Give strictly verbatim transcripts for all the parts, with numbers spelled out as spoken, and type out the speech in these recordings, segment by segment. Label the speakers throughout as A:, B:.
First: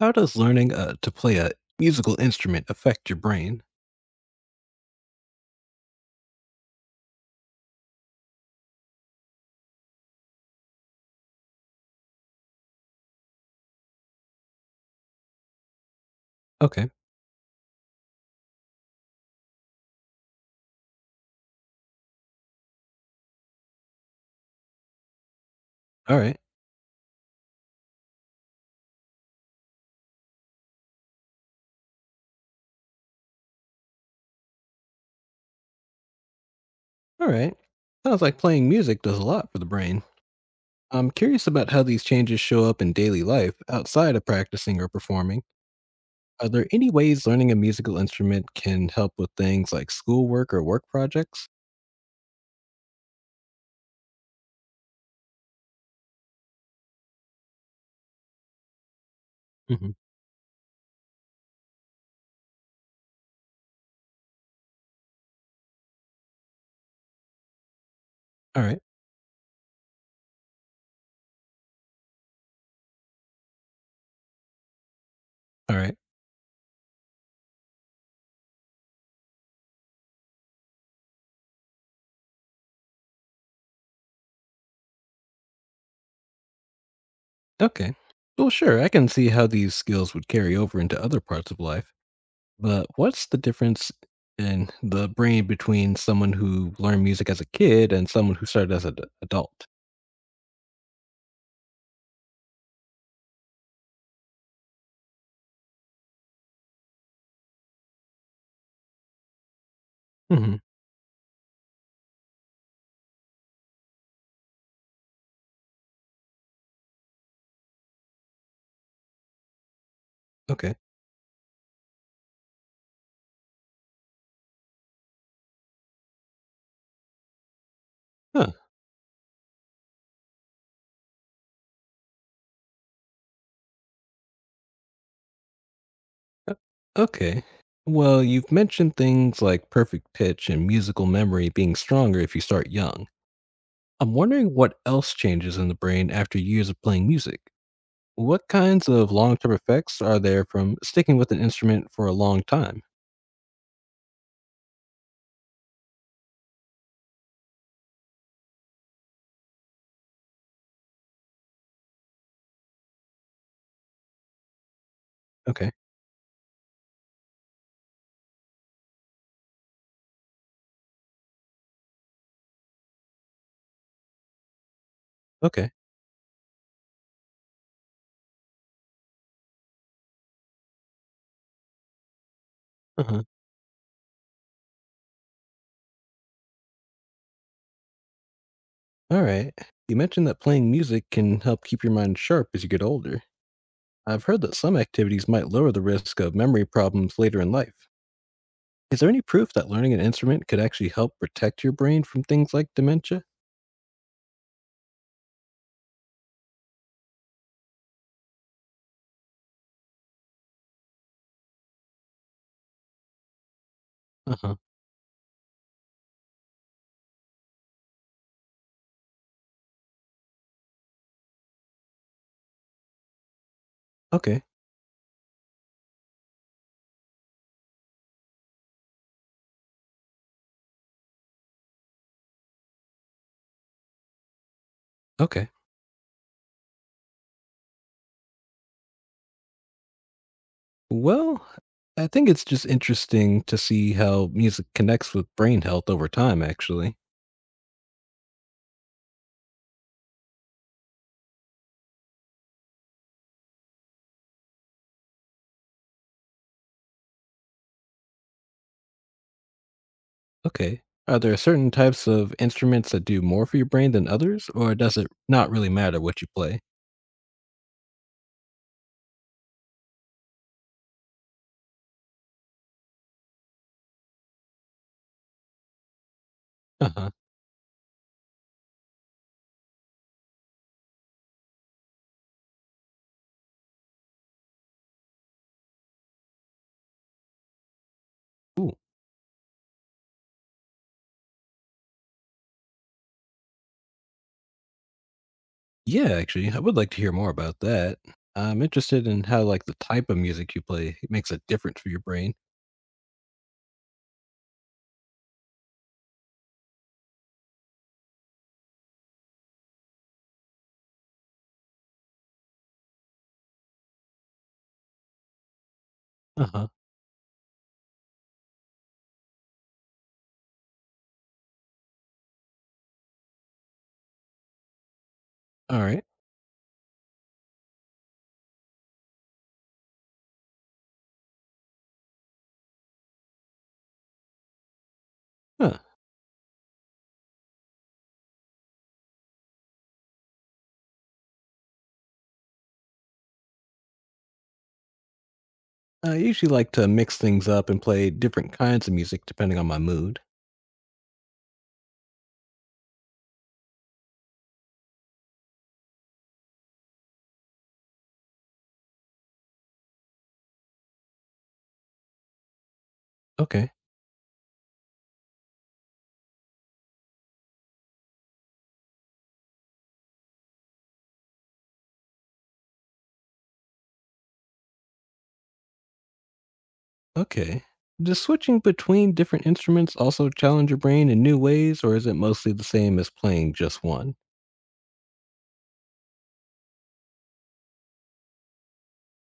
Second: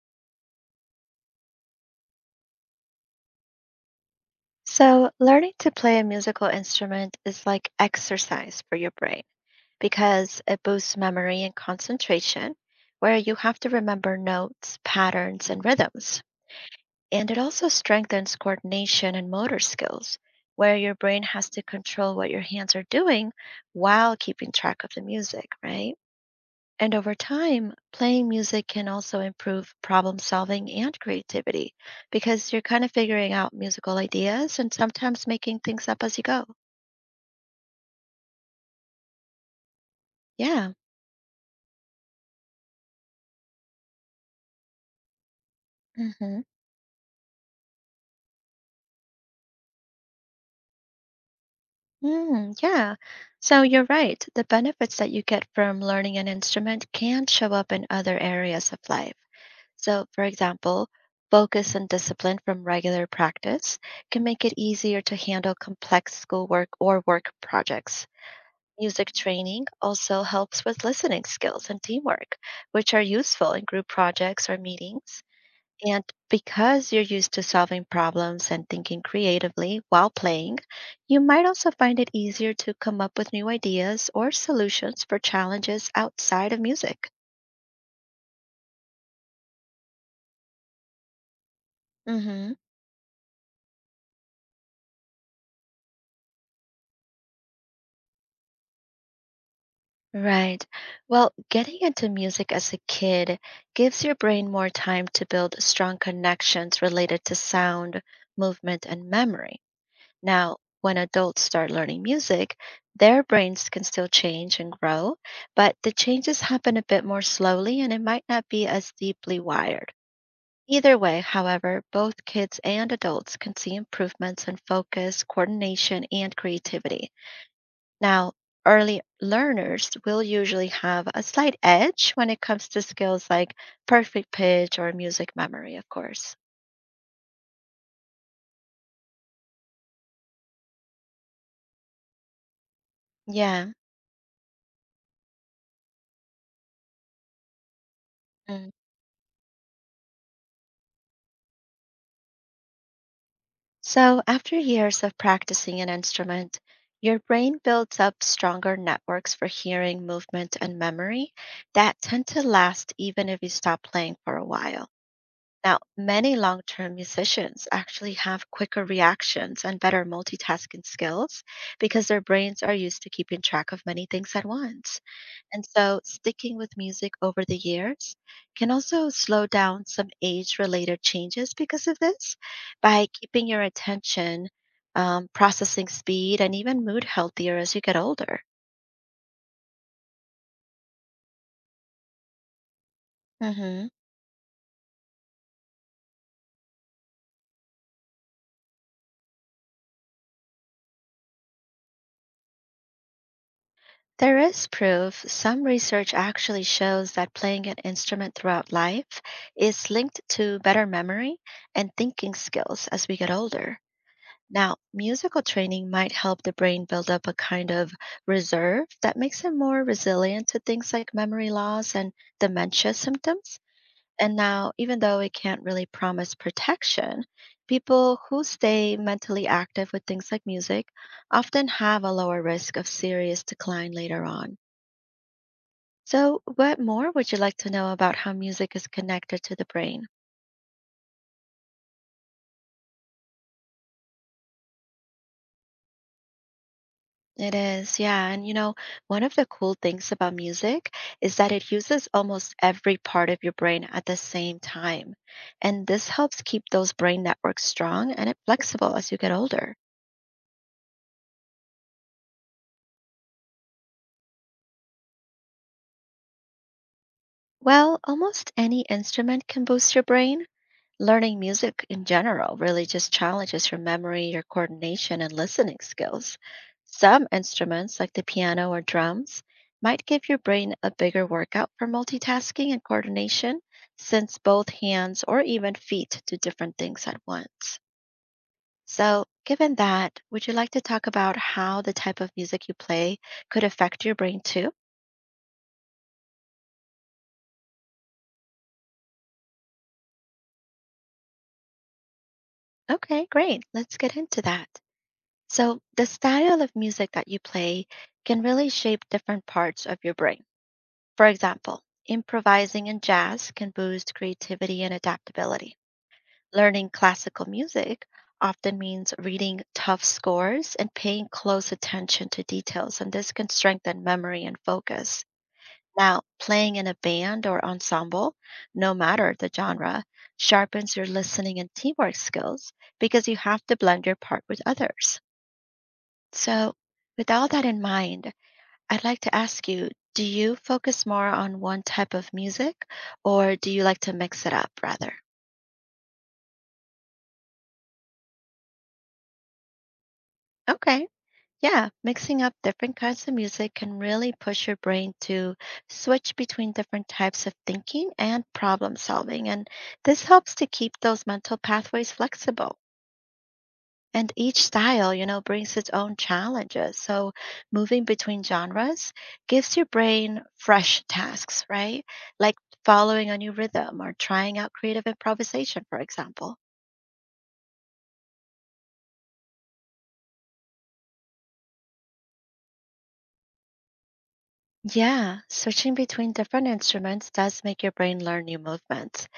A: How does learning uh, to play a musical instrument affect your brain?
B: So, learning to play a musical instrument is like exercise for your brain because it boosts memory and concentration, where you have to remember notes, patterns, and rhythms.
A: Okay.
B: And it also strengthens coordination and motor skills, where your brain has to control what your hands are doing while keeping track of the music, right?
A: All right.
B: And over time, playing music can also improve problem solving and creativity because you're kind of figuring out musical ideas and sometimes making things up as you go.
A: All right. Sounds like playing music does a lot for the brain.
B: Yeah.
A: I'm curious about how these changes show up in daily life outside of practicing or performing.
B: Hmm.
A: Are there any ways learning a musical instrument can help with things like schoolwork or work projects?
B: Mm, yeah. So you're right. The benefits that you get from learning an instrument can show up in other areas of life.
A: Hmm.
B: So, for example, focus and discipline from regular practice can make it easier to handle complex schoolwork or work projects.
A: All right.
B: Music training also helps with listening skills and teamwork, which are useful in group projects or meetings.
A: All right.
B: And because you're used to solving problems and thinking creatively while playing, you might also find it easier to come up with new ideas or solutions for challenges outside of music.
A: Okay. Well, sure. I can see how these skills would carry over into other parts of life.
B: Hmm.
A: But what's the difference in the brain between someone who learned music as a kid and someone who started as an adult?
B: Right. Well, getting into music as a kid gives your brain more time to build strong connections related to sound, movement, and memory.
A: Hmm.
B: Now, when adults start learning music, their brains can still change and grow, but the changes happen a bit more slowly and it might not be as deeply wired.
A: Okay.
B: Either way, however, both kids and adults can see improvements in focus, coordination, and creativity. Now,
A: Huh.
B: early learners will usually have a slight edge when it comes to skills like perfect pitch or music memory, of course.
A: o- Okay. Well, you've mentioned things like perfect pitch and musical memory being stronger if you start young.
B: Yeah.
A: I'm wondering what else changes in the brain after years of playing music. What
B: Mm-hmm.
A: kinds of long term effects are there from sticking with an instrument for a long time?
B: So, after years of practicing an instrument, your brain builds up stronger networks for hearing, movement, and memory that tend to last even if you stop playing for a while.
A: Okay.
B: Now, many long term musicians actually have quicker reactions and better multitasking skills because their brains are used to keeping track of many things at once. And
A: Okay.
B: so, sticking with music over the years can also slow down some age related changes because of this by
A: Uh-huh.
B: keeping your attention, um, processing speed, and even mood healthier as you get older.
A: All right. You mentioned that playing music can help keep your mind sharp as you get older.
B: Hmm.
A: I've heard that some activities might lower the risk of memory problems later in life. Is there any proof that learning an instrument could actually help protect your brain from things like dementia?
B: There is proof. Some research actually shows that playing an instrument throughout life is linked to better memory and thinking skills as we get older.
A: Uh huh.
B: Now, musical training might help the brain build up a kind of reserve that makes it more resilient to things like memory loss and dementia symptoms. And
A: Okay.
B: now, even though it can't really promise protection, people who stay mentally active with things like music often have a lower risk of serious decline later on.
A: Okay.
B: So, what more would you like to know about how music is connected to the brain?
A: Well, I think it's just interesting to see how music connects with brain health over time, actually.
B: It is, yeah. And you know, one of the cool things about music is that it uses almost every part of your brain at the same time. And this helps keep those brain networks strong and it flexible as you get older.
A: Okay. Are there certain types of instruments that do more for your brain than others, or does it not really matter what you play?
B: Well, almost any instrument can boost your brain. Learning music in general really just challenges your memory, your coordination, and listening skills.
A: Uh huh.
B: Some instruments, like the piano or drums, might give your brain a bigger workout for multitasking and coordination, since both hands or even feet do different things at once. So, given that, would you like to talk about how the type of music you play could affect your brain too?
A: Yeah, actually, I would like to hear more about that. I'm interested in how like the type of music you play it makes a difference for your brain.
B: Okay, great. Let's get into that. So, the style of music that you play can really shape different parts of your brain. For example, improvising in jazz can boost creativity and adaptability.
A: Uh-huh.
B: Learning classical music often means reading tough scores and paying close attention to details, and this can strengthen memory and focus.
A: All right.
B: Now, playing in a band or ensemble, no matter the genre, sharpens your listening and teamwork skills because you have to blend your part with others.
A: Huh.
B: So, with all that in mind, I'd like to ask you, do you focus more on one type of music or do you like to mix it up rather?
A: I usually like to mix things up and play different kinds of music depending on my mood.
B: Okay. Yeah, mixing up different kinds of music can really push your brain to switch between different types of thinking and problem solving. And this helps to keep those mental pathways flexible.
A: Okay.
B: And each style, you know, brings its own challenges. So moving between genres gives your brain fresh tasks, right? Like following a new rhythm or trying out creative improvisation, for example.
A: Okay. Does switching between different instruments also challenge your brain in new ways or is it mostly the same as playing just one?
B: Yeah, switching between different instruments does make your brain learn new movements.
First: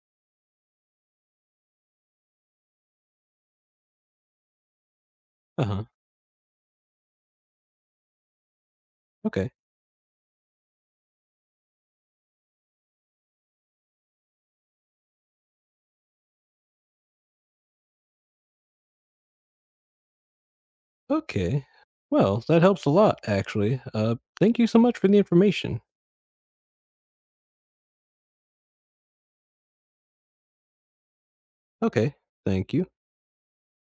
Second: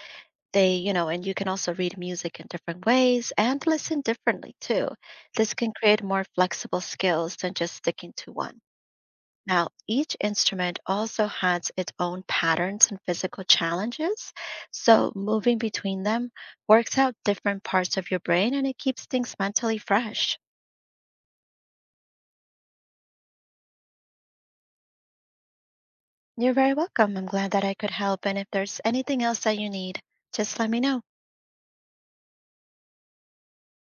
B: They, you know, and you can also read music in different ways and listen differently too. This can
A: Uh-huh.
B: create more flexible skills than just sticking to one.
A: Okay.
B: Now, each instrument also has its own patterns and physical challenges, so moving between them works out different parts of your brain and it keeps things mentally fresh.
A: Okay. Well, that helps a lot actually. Uh thank you so much for the information.
B: You're very welcome. I'm glad that I could help, and if there's anything else that you need, just let me know.
A: Okay. Thank you.